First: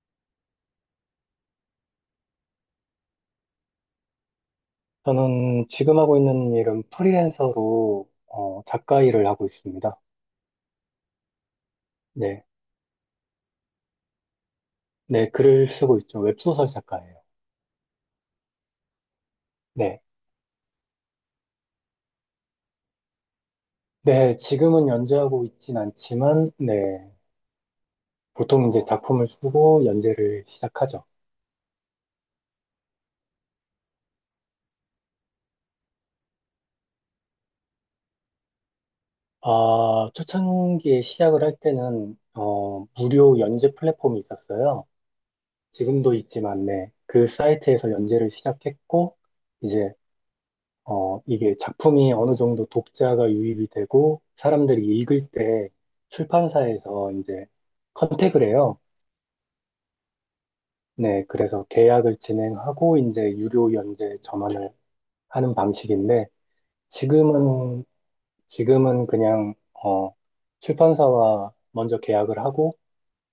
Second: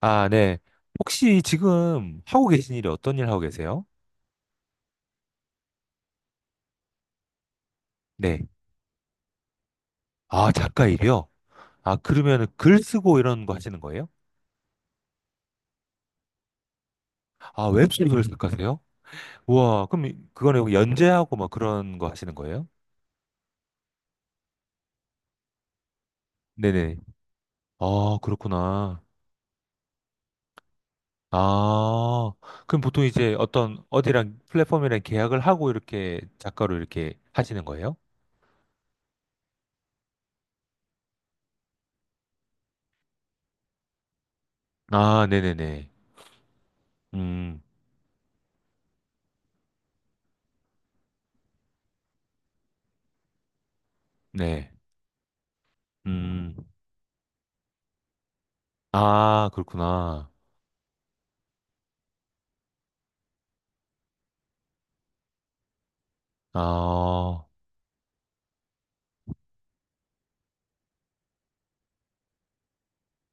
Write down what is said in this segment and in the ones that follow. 아, 네. 혹시 지금 하고 계신 일이 어떤 일 하고 계세요? 저는 지금 하고 있는 일은 프리랜서로 네. 작가 일을 하고 있습니다. 아, 작가 일이요? 아, 네. 그러면 글 쓰고 이런 거 하시는 거예요? 네, 글을 쓰고 있죠. 웹소설 작가예요. 아, 웹소설 작가세요? 우와, 네. 그럼 그거는 뭐 연재하고 막 그런 거 하시는 거예요? 네, 지금은 연재하고 있진 않지만, 네. 네네. 아, 보통 이제 그렇구나. 작품을 쓰고 연재를 시작하죠. 아, 그럼 보통 이제 어떤 어디랑 플랫폼이랑 계약을 하고 이렇게 작가로 이렇게 하시는 거예요? 아, 초창기에 시작을 할 때는, 무료 연재 플랫폼이 있었어요. 아, 네네네. 지금도 있지만, 네. 그 음, 사이트에서 연재를 시작했고, 이제 이게 작품이 어느 정도 독자가 유입이 되고 네. 사람들이 읽을 때 음, 출판사에서 이제 컨택을 해요. 아, 그렇구나. 네, 그래서 계약을 진행하고 이제 유료 연재 전환을 하는 방식인데 아. 지금은 지금은 그냥 출판사와 먼저 계약을 하고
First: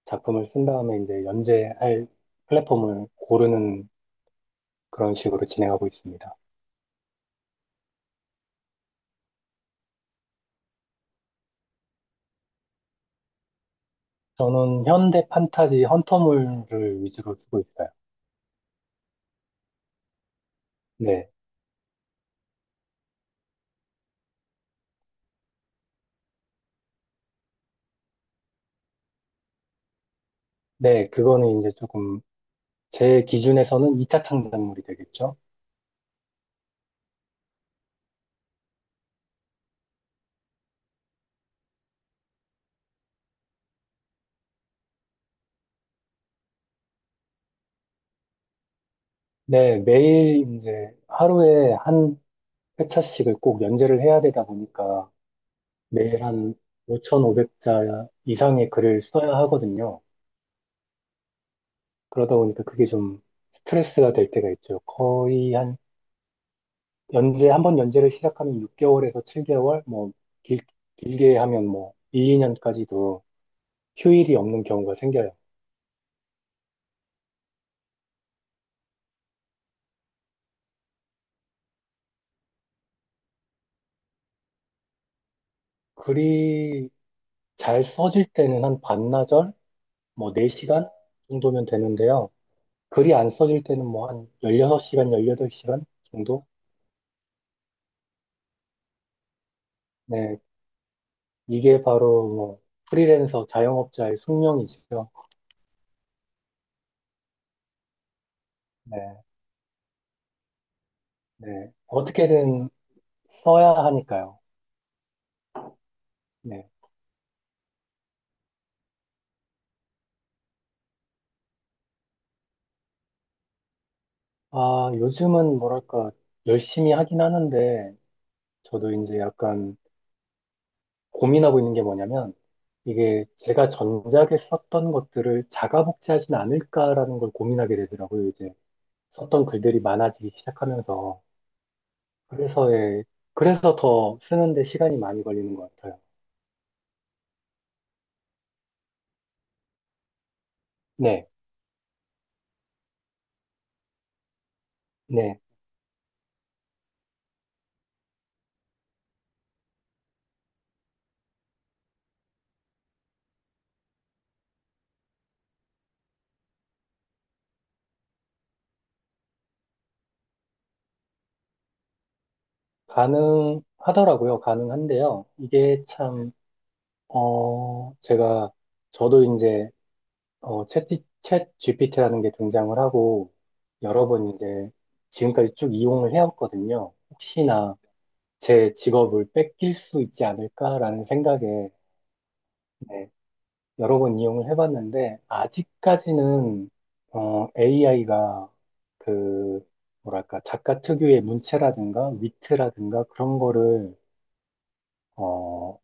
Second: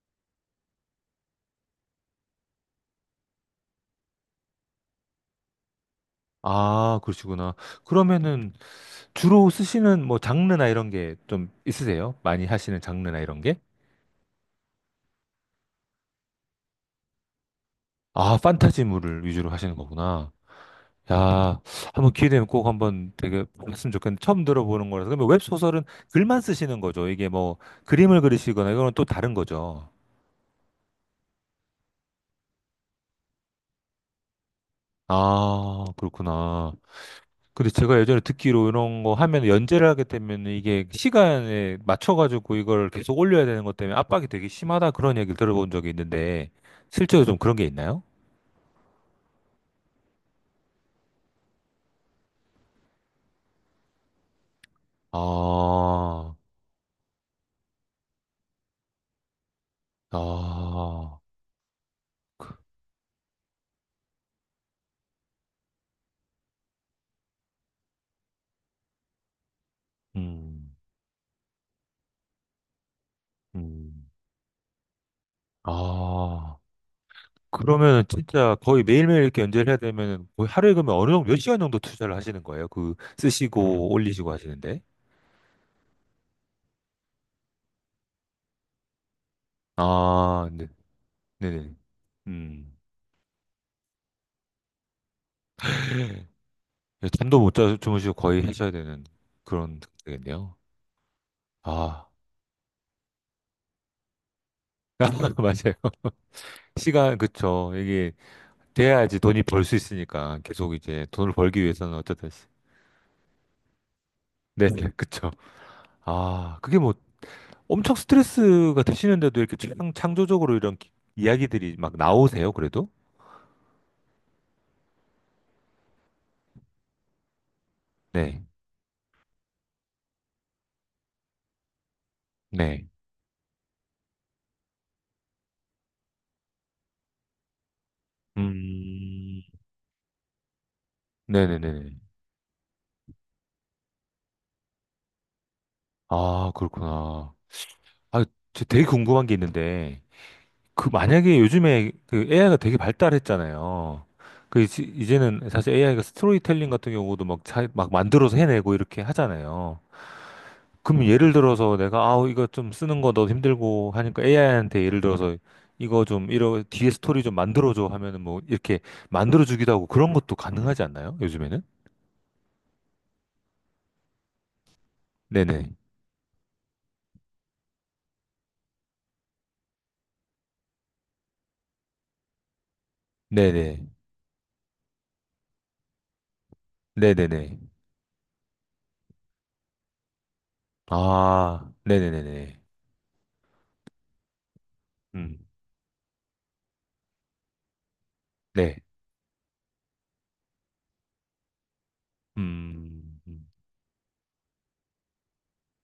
작품을 쓴 다음에 이제 연재할 플랫폼을 고르는 그런 식으로 진행하고 있습니다. 아, 그러시구나. 그러면은 주로 쓰시는 뭐 장르나 이런 게 좀 있으세요? 많이 하시는 장르나 이런 게? 저는 현대 판타지 헌터물을 위주로 쓰고 있어요. 아, 판타지물을 위주로 하시는 거구나. 네. 야, 한번 기회 되면 꼭 한번 되게 했으면 좋겠는데 처음 들어보는 거라서. 그러면 웹소설은 글만 쓰시는 거죠. 이게 뭐 그림을 그리시거나 이거는 또 다른 거죠. 네, 그거는 이제 조금 제 기준에서는 2차 창작물이 되겠죠. 아, 그렇구나. 근데 제가 예전에 듣기로 이런 거 하면 연재를 하게 되면 이게 시간에 맞춰가지고 이걸 계속 올려야 되는 것 때문에 압박이 되게 심하다 그런 얘기를 들어본 적이 있는데 실제로 좀 그런 게 있나요? 네, 매일 이제 하루에 한 회차씩을 꼭 연재를 해야 되다 보니까 매일 아, 한 5,500자 이상의 글을 써야 하거든요. 아, 그러다 보니까 그게 좀 스트레스가 될 때가 있죠. 거의 한 연재, 한 번 연재를 시작하면 6개월에서 7개월, 뭐 길, 음, 길게 하면 뭐일 2년까지도 음, 휴일이 없는 경우가 생겨요. 아. 그러면 진짜 거의 매일매일 이렇게 연재를 해야 되면 거의 하루에 그러면 어느 정도 몇 시간 정도 투자를 하시는 거예요? 그 쓰시고 올리시고 하시는데? 글이 잘 써질 때는 한 반나절? 뭐 아, 네, 4시간 정도면 네네. 되는데요. 음. 글이 안 써질 때는 뭐 한 16시간, 18시간 정도? 예, 잠도 못 자, 주무시고 거의 하셔야 되는 그런 네, 상태겠네요. 이게 아, 바로 뭐 프리랜서 자영업자의 숙명이죠. 맞아요. 시간, 그쵸. 이게 네, 돼야지 돈이 벌 수 있으니까 계속 이제 돈을 벌기 네. 위해서는 어쨌든. 어떻게든 써야 하니까요. 네, 네, 그쵸. 아, 네. 그게 뭐 엄청 스트레스가 되시는데도 이렇게 창조적으로 이런 이야기들이 막 나오세요, 그래도? 아, 요즘은 뭐랄까, 열심히 하긴 하는데, 네, 저도 이제 약간 고민하고 있는 게 뭐냐면, 네. 이게 제가 전작에 썼던 것들을 자가 복제하진 않을까라는 걸 고민하게 되더라고요, 이제. 음, 썼던 글들이 많아지기 시작하면서. 네네네. 그래서, 예, 그래서 더 쓰는데 시간이 많이 걸리는 것 같아요. 아, 그렇구나. 아, 저 되게 궁금한 게 있는데, 그 네, 만약에 요즘에 그 AI가 되게 발달했잖아요. 그 네. 이제는 사실 AI가 스토리텔링 같은 경우도 막, 자, 막 만들어서 해내고 이렇게 하잖아요. 그럼 예를 들어서 내가 아우 이거 좀 쓰는 거 너무 힘들고 하니까 AI한테 예를 들어서 이거 좀 이런 뒤에 스토리 좀 만들어줘 하면은 뭐 이렇게 만들어주기도 하고 그런 것도 가능하지 않나요? 요즘에는? 가능하더라고요. 가능한데요. 네네. 이게 참, 어, 제가, 저도 이제, 챗 GPT라는 게 등장을 하고, 네네. 여러 번 이제, 지금까지 쭉 이용을 해왔거든요. 네네네. 혹시나 제 직업을 뺏길 수 있지 않을까라는 생각에, 아, 네네네네. 네, 여러 번 이용을 해봤는데, 음. 아직까지는, AI가 네. 그, 뭐랄까, 작가 특유의 문체라든가 위트라든가 음. 그런 음. 거를, 어,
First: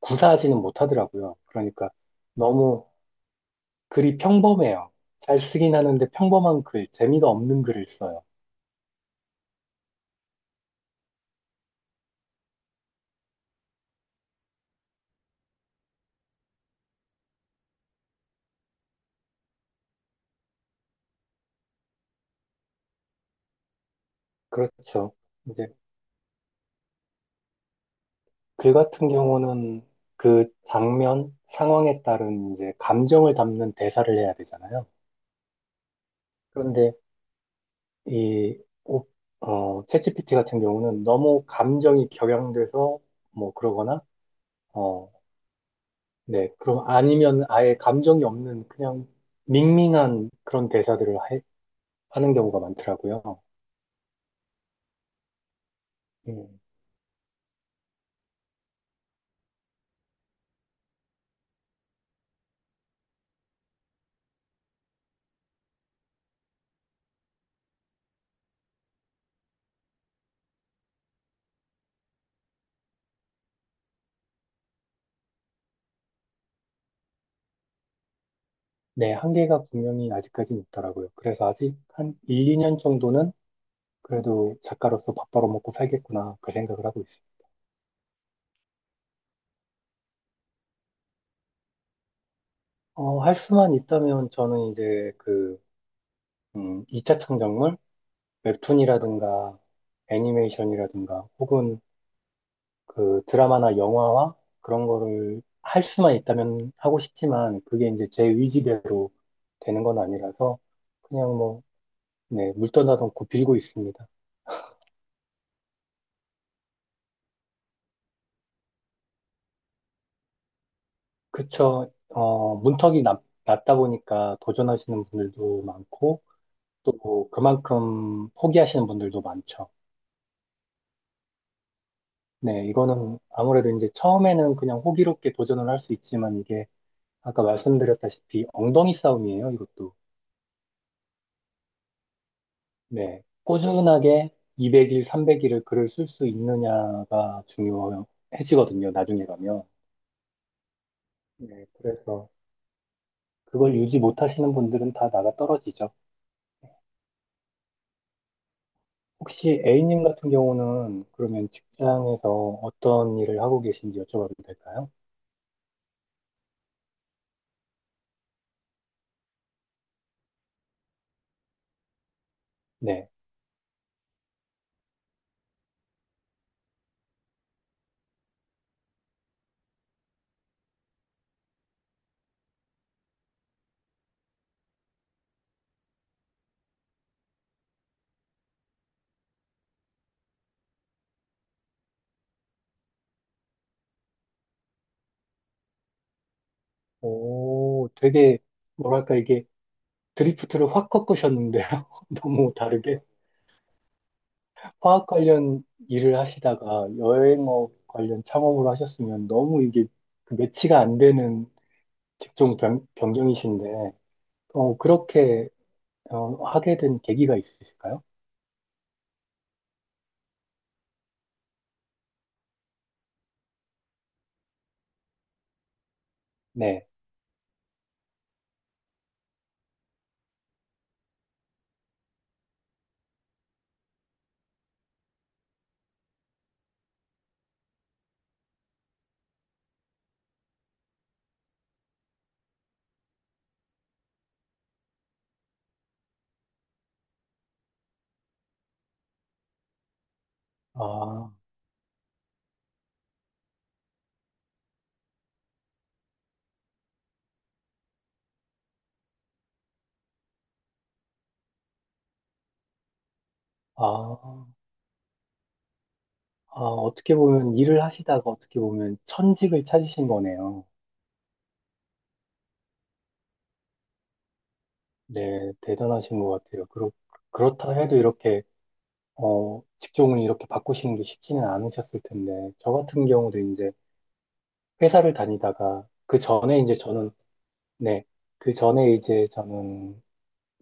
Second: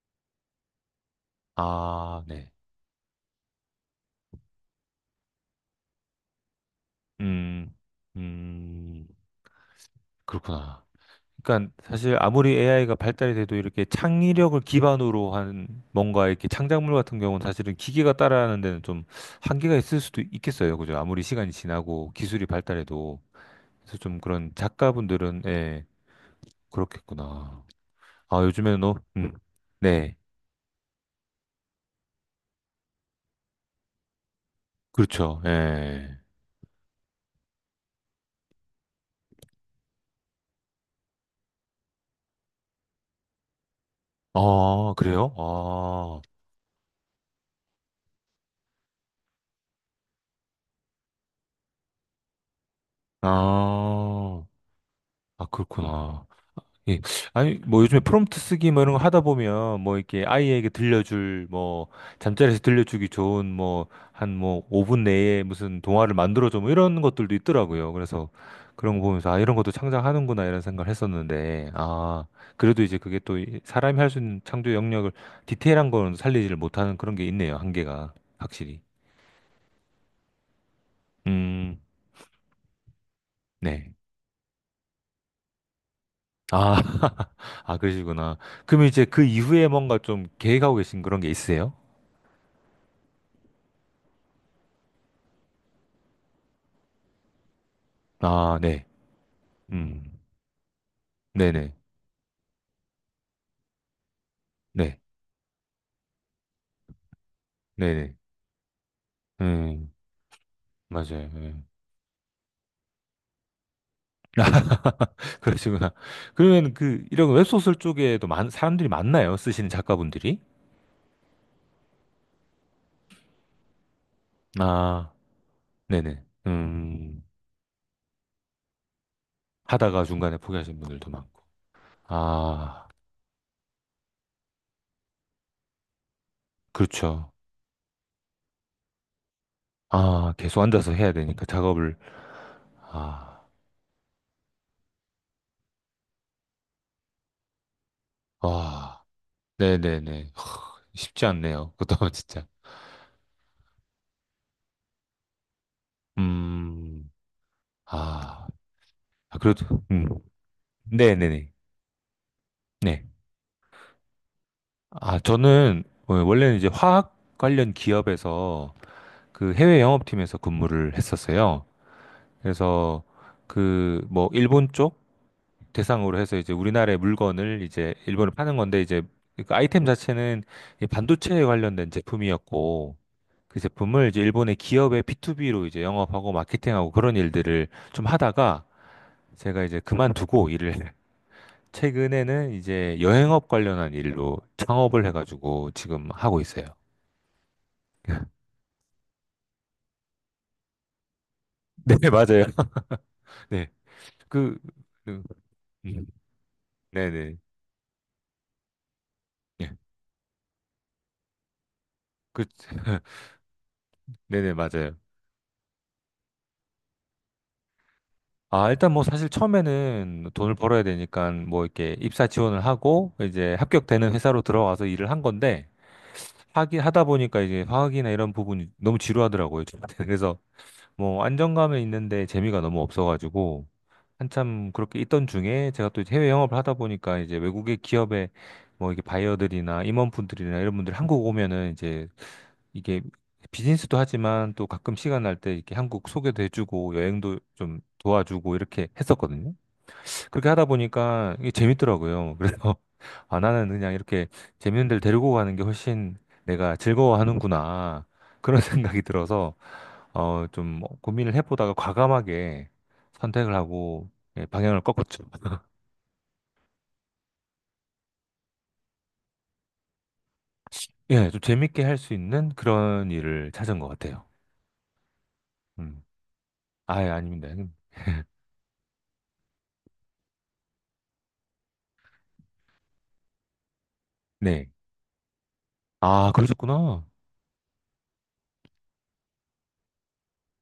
구사하지는 못하더라고요. 그러니까 아, 네. 너무 글이 평범해요. 잘 쓰긴 하는데 평범한 글, 재미가 없는 음, 글을 써요. 음, 그렇구나. 그러니까 사실 아무리 AI가 발달이 돼도 이렇게 창의력을 기반으로 한 뭔가 이렇게 창작물 같은 경우는 사실은 기계가 따라하는 데는 좀 한계가 있을 수도 있겠어요. 그죠? 아무리 시간이 지나고 기술이 발달해도. 그래서 좀 그런 그렇죠. 작가분들은, 이제 예, 그렇겠구나. 아, 글 요즘에는, 너, 같은 경우는 네, 그 장면, 상황에 따른 이제 감정을 담는 대사를 해야 되잖아요. 그렇죠. 예. 그런데 이, 오- 챗GPT 같은 경우는 너무 감정이 격양돼서 뭐 그러거나, 아, 어, 그래요? 아, 네, 그럼 아니면 아예 감정이 없는 그냥 밍밍한 그런 대사들을 하는 경우가 많더라고요. 아, 아, 그렇구나. 음, 예. 아니, 뭐 요즘에 프롬프트 쓰기 뭐 이런 거 하다 보면 뭐 이렇게 아이에게 들려줄 뭐 잠자리에서 들려주기 좋은 뭐 한 뭐 5분 내에 무슨 동화를 만들어줘 뭐 이런 것들도 있더라고요. 그래서 그런 거 보면서 아, 이런 것도 창작하는구나 이런 생각을 했었는데 아, 그래도 이제 그게 또 사람이 할 수 있는 창조 영역을 디테일한 거는 살리지를 못하는 그런 게 있네요. 한계가 확실히. 네, 한계가 분명히 아직까지는 있더라고요. 그래서 아직 음, 한 1, 2년 정도는 네. 그래도 작가로서 밥 벌어먹고 살겠구나, 그 아, 생각을 하고 있어요. 아, 그러시구나. 그럼 이제 그 이후에 뭔가 좀 계획하고 계신 그런 게 있으세요? 할 수만 있다면 저는 이제 그, 2차 창작물? 아, 네. 웹툰이라든가 음. 애니메이션이라든가 네네. 혹은 그 드라마나 영화와 그런 네. 거를 할 수만 있다면 하고 싶지만 그게 이제 네네. 제 의지대로 되는 음. 건 아니라서 그냥 맞아요. 예. 뭐, 네, 물떠나서 굽히고 있습니다. 그러시구나. 그러면 그 이런 웹소설 쪽에도 사람들이 많나요? 쓰시는 작가분들이? 그쵸. 문턱이 낮다 보니까 도전하시는 아, 분들도 많고 네네. 음. 또 그만큼 포기하시는 분들도 많죠. 하다가 중간에 포기하신 분들도 많고. 네, 아, 이거는 아무래도 이제 처음에는 그냥 호기롭게 도전을 할 수 있지만 이게 그렇죠. 아까 말씀드렸다시피 엉덩이 싸움이에요, 이것도. 아, 계속 앉아서 해야 되니까 작업을. 네. 아, 꾸준하게 200일, 300일을 글을 쓸 수 있느냐가 중요해지거든요, 와. 나중에 가면. 네네네. 허, 쉽지 네. 않네요. 그것도 그래서 진짜. 그걸 유지 못하시는 분들은 다 나가 떨어지죠. 음. 아, 혹시 그래도 A님 음. 같은 경우는 그러면 네네네. 직장에서 네. 어떤 일을 하고 계신지 여쭤봐도 될까요? 아, 저는 원래는 이제 화학 관련 기업에서 그 해외 영업팀에서 근무를 했었어요. 그래서 네. 그 뭐 일본 쪽 대상으로 해서 이제 우리나라의 물건을 이제 일본에 파는 건데 이제 그 아이템 자체는 이 반도체에 관련된 제품이었고 그 제품을 이제 일본의 기업의 B2B로 이제 영업하고 마케팅하고 그런 일들을 좀 하다가 제가 이제 그만두고 일을 최근에는 이제 여행업 관련한 일로 창업을 해가지고 지금 하고 있어요. 오, 되게, 뭐랄까, 이게 드리프트를 확 꺾으셨는데요. 네, 맞아요. 너무 다르게. 네. 그, 화학 그, 관련 음, 일을 하시다가 네네. 여행업 관련 창업을 하셨으면 너무 예. 이게 그 매치가 안 되는 그, 직종 변, 변경이신데, 네네, 맞아요. 그렇게 하게 된 계기가 있으실까요? 아, 일단 뭐 사실 처음에는 돈을 벌어야 되니까 뭐 이렇게 입사 지원을 하고 이제 합격되는 회사로 들어가서 일을 한 건데 하기 네. 하다 보니까 이제 화학이나 이런 부분이 너무 지루하더라고요. 저한테는. 그래서 뭐 안정감은 있는데 재미가 너무 없어가지고 한참 그렇게 있던 중에 제가 또 이제 해외 영업을 하다 보니까 이제 외국의 기업의 뭐 이게 바이어들이나 임원분들이나 이런 분들이 한국 오면은 이제 이게 비즈니스도 하지만 또 가끔 시간 날 때 이렇게 한국 소개도 해주고 여행도 좀 도와주고 이렇게 했었거든요. 그렇게 하다 아, 보니까 이게 재밌더라고요. 그래서 아 나는 그냥 이렇게 재밌는 데를 데리고 가는 게 훨씬 내가 즐거워하는구나 그런 생각이 들어서 어좀 뭐 고민을 해보다가 과감하게 선택을 하고 예, 아, 방향을 꺾었죠. 아, 어떻게 보면 일을 하시다가 어떻게 보면 천직을 찾으신 거네요. 예, 좀 재밌게 할 수 있는 그런 일을 찾은 것 같아요. 네, 음. 대단하신 것 같아요. 그렇, 아예 아닙니다. 그렇다 해도 이렇게, 직종을 이렇게 바꾸시는 게 쉽지는 않으셨을 텐데, 저 같은 경우도 이제 네. 회사를 다니다가, 그 아, 전에 이제 그러셨구나. 저는 네. 그 전에 이제 저는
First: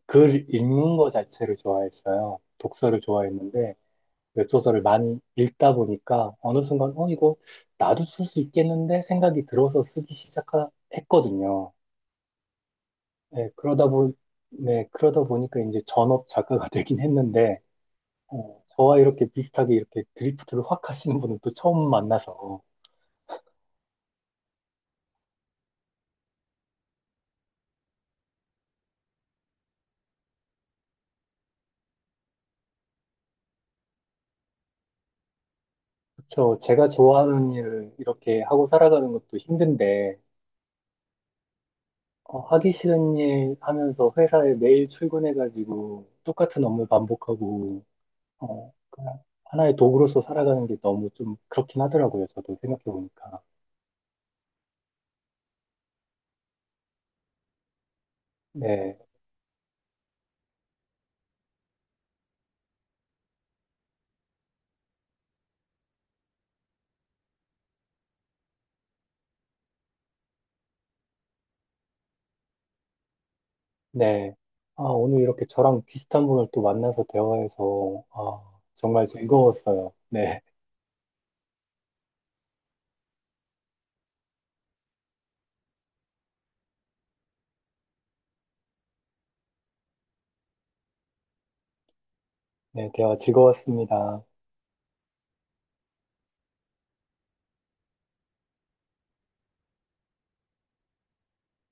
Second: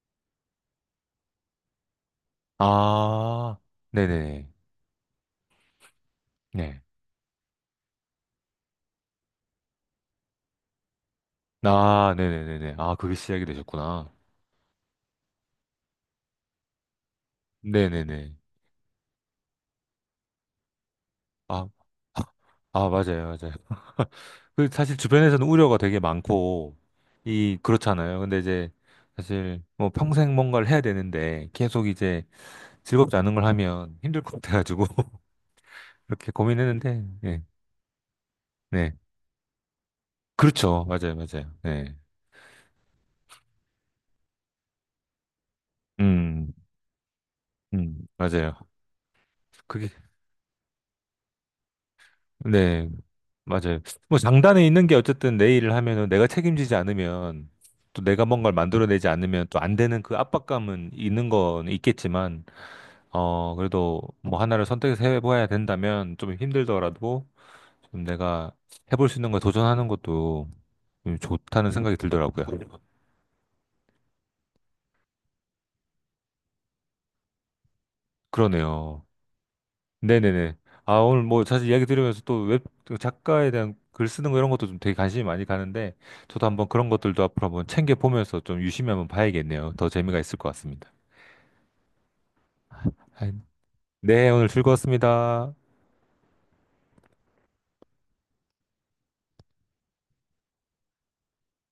글 읽는 거 자체를 좋아했어요. 독서를 아, 좋아했는데, 네네네. 웹소설을 많이 읽다 보니까 어느 네. 순간, 이거 나도 쓸 수 있겠는데 생각이 들어서 쓰기 시작했거든요. 아, 네네네네. 아, 그게 시작이 네, 되셨구나. 네, 그러다 보니까 이제 전업 작가가 되긴 했는데, 네네네. 저와 이렇게 비슷하게 이렇게 드리프트를 확 하시는 분은 또 아, 처음 아, 만나서, 아, 맞아요, 맞아요. 그 사실 주변에서는 우려가 되게 많고, 이, 그렇잖아요. 근데 이제 사실 뭐 평생 뭔가를 해야 되는데 계속 이제 즐겁지 않은 걸 하면 힘들 것 같아가지고, 이렇게 그쵸. 제가 고민했는데, 예, 좋아하는 일을 이렇게 하고 네. 살아가는 것도 힘든데, 그렇죠. 맞아요, 맞아요. 네. 하기 싫은 일 하면서 회사에 매일 출근해가지고 음, 똑같은 업무 반복하고, 맞아요. 그냥 하나의 그게 도구로서 살아가는 게 너무 좀 그렇긴 하더라고요. 저도 네, 생각해보니까. 맞아요. 뭐 장단에 있는 게 어쨌든 내 일을 하면은 내가 책임지지 않으면 또 내가 뭔가를 네, 만들어내지 않으면 또 안 되는 그 압박감은 있는 건 있겠지만 어 그래도 뭐 하나를 선택해서 해봐야 된다면 좀 힘들더라도 좀 내가 해볼 수 있는 걸 도전하는 것도 좀 좋다는 생각이 들더라고요. 네. 아, 오늘 이렇게 저랑 비슷한 분을 또 만나서 대화해서, 아, 그러네요. 정말 즐거웠어요. 네, 네네네. 아, 오늘 뭐 사실 이야기 들으면서 또 웹 작가에 대한 글 쓰는 거 이런 것도 좀 되게 관심이 많이 가는데 저도 한번 그런 것들도 앞으로 한번 챙겨 보면서 좀 유심히 한번 봐야겠네요. 더 재미가 있을 것 같습니다. 네, 대화 아, 즐거웠습니다. 네, 오늘 즐거웠습니다.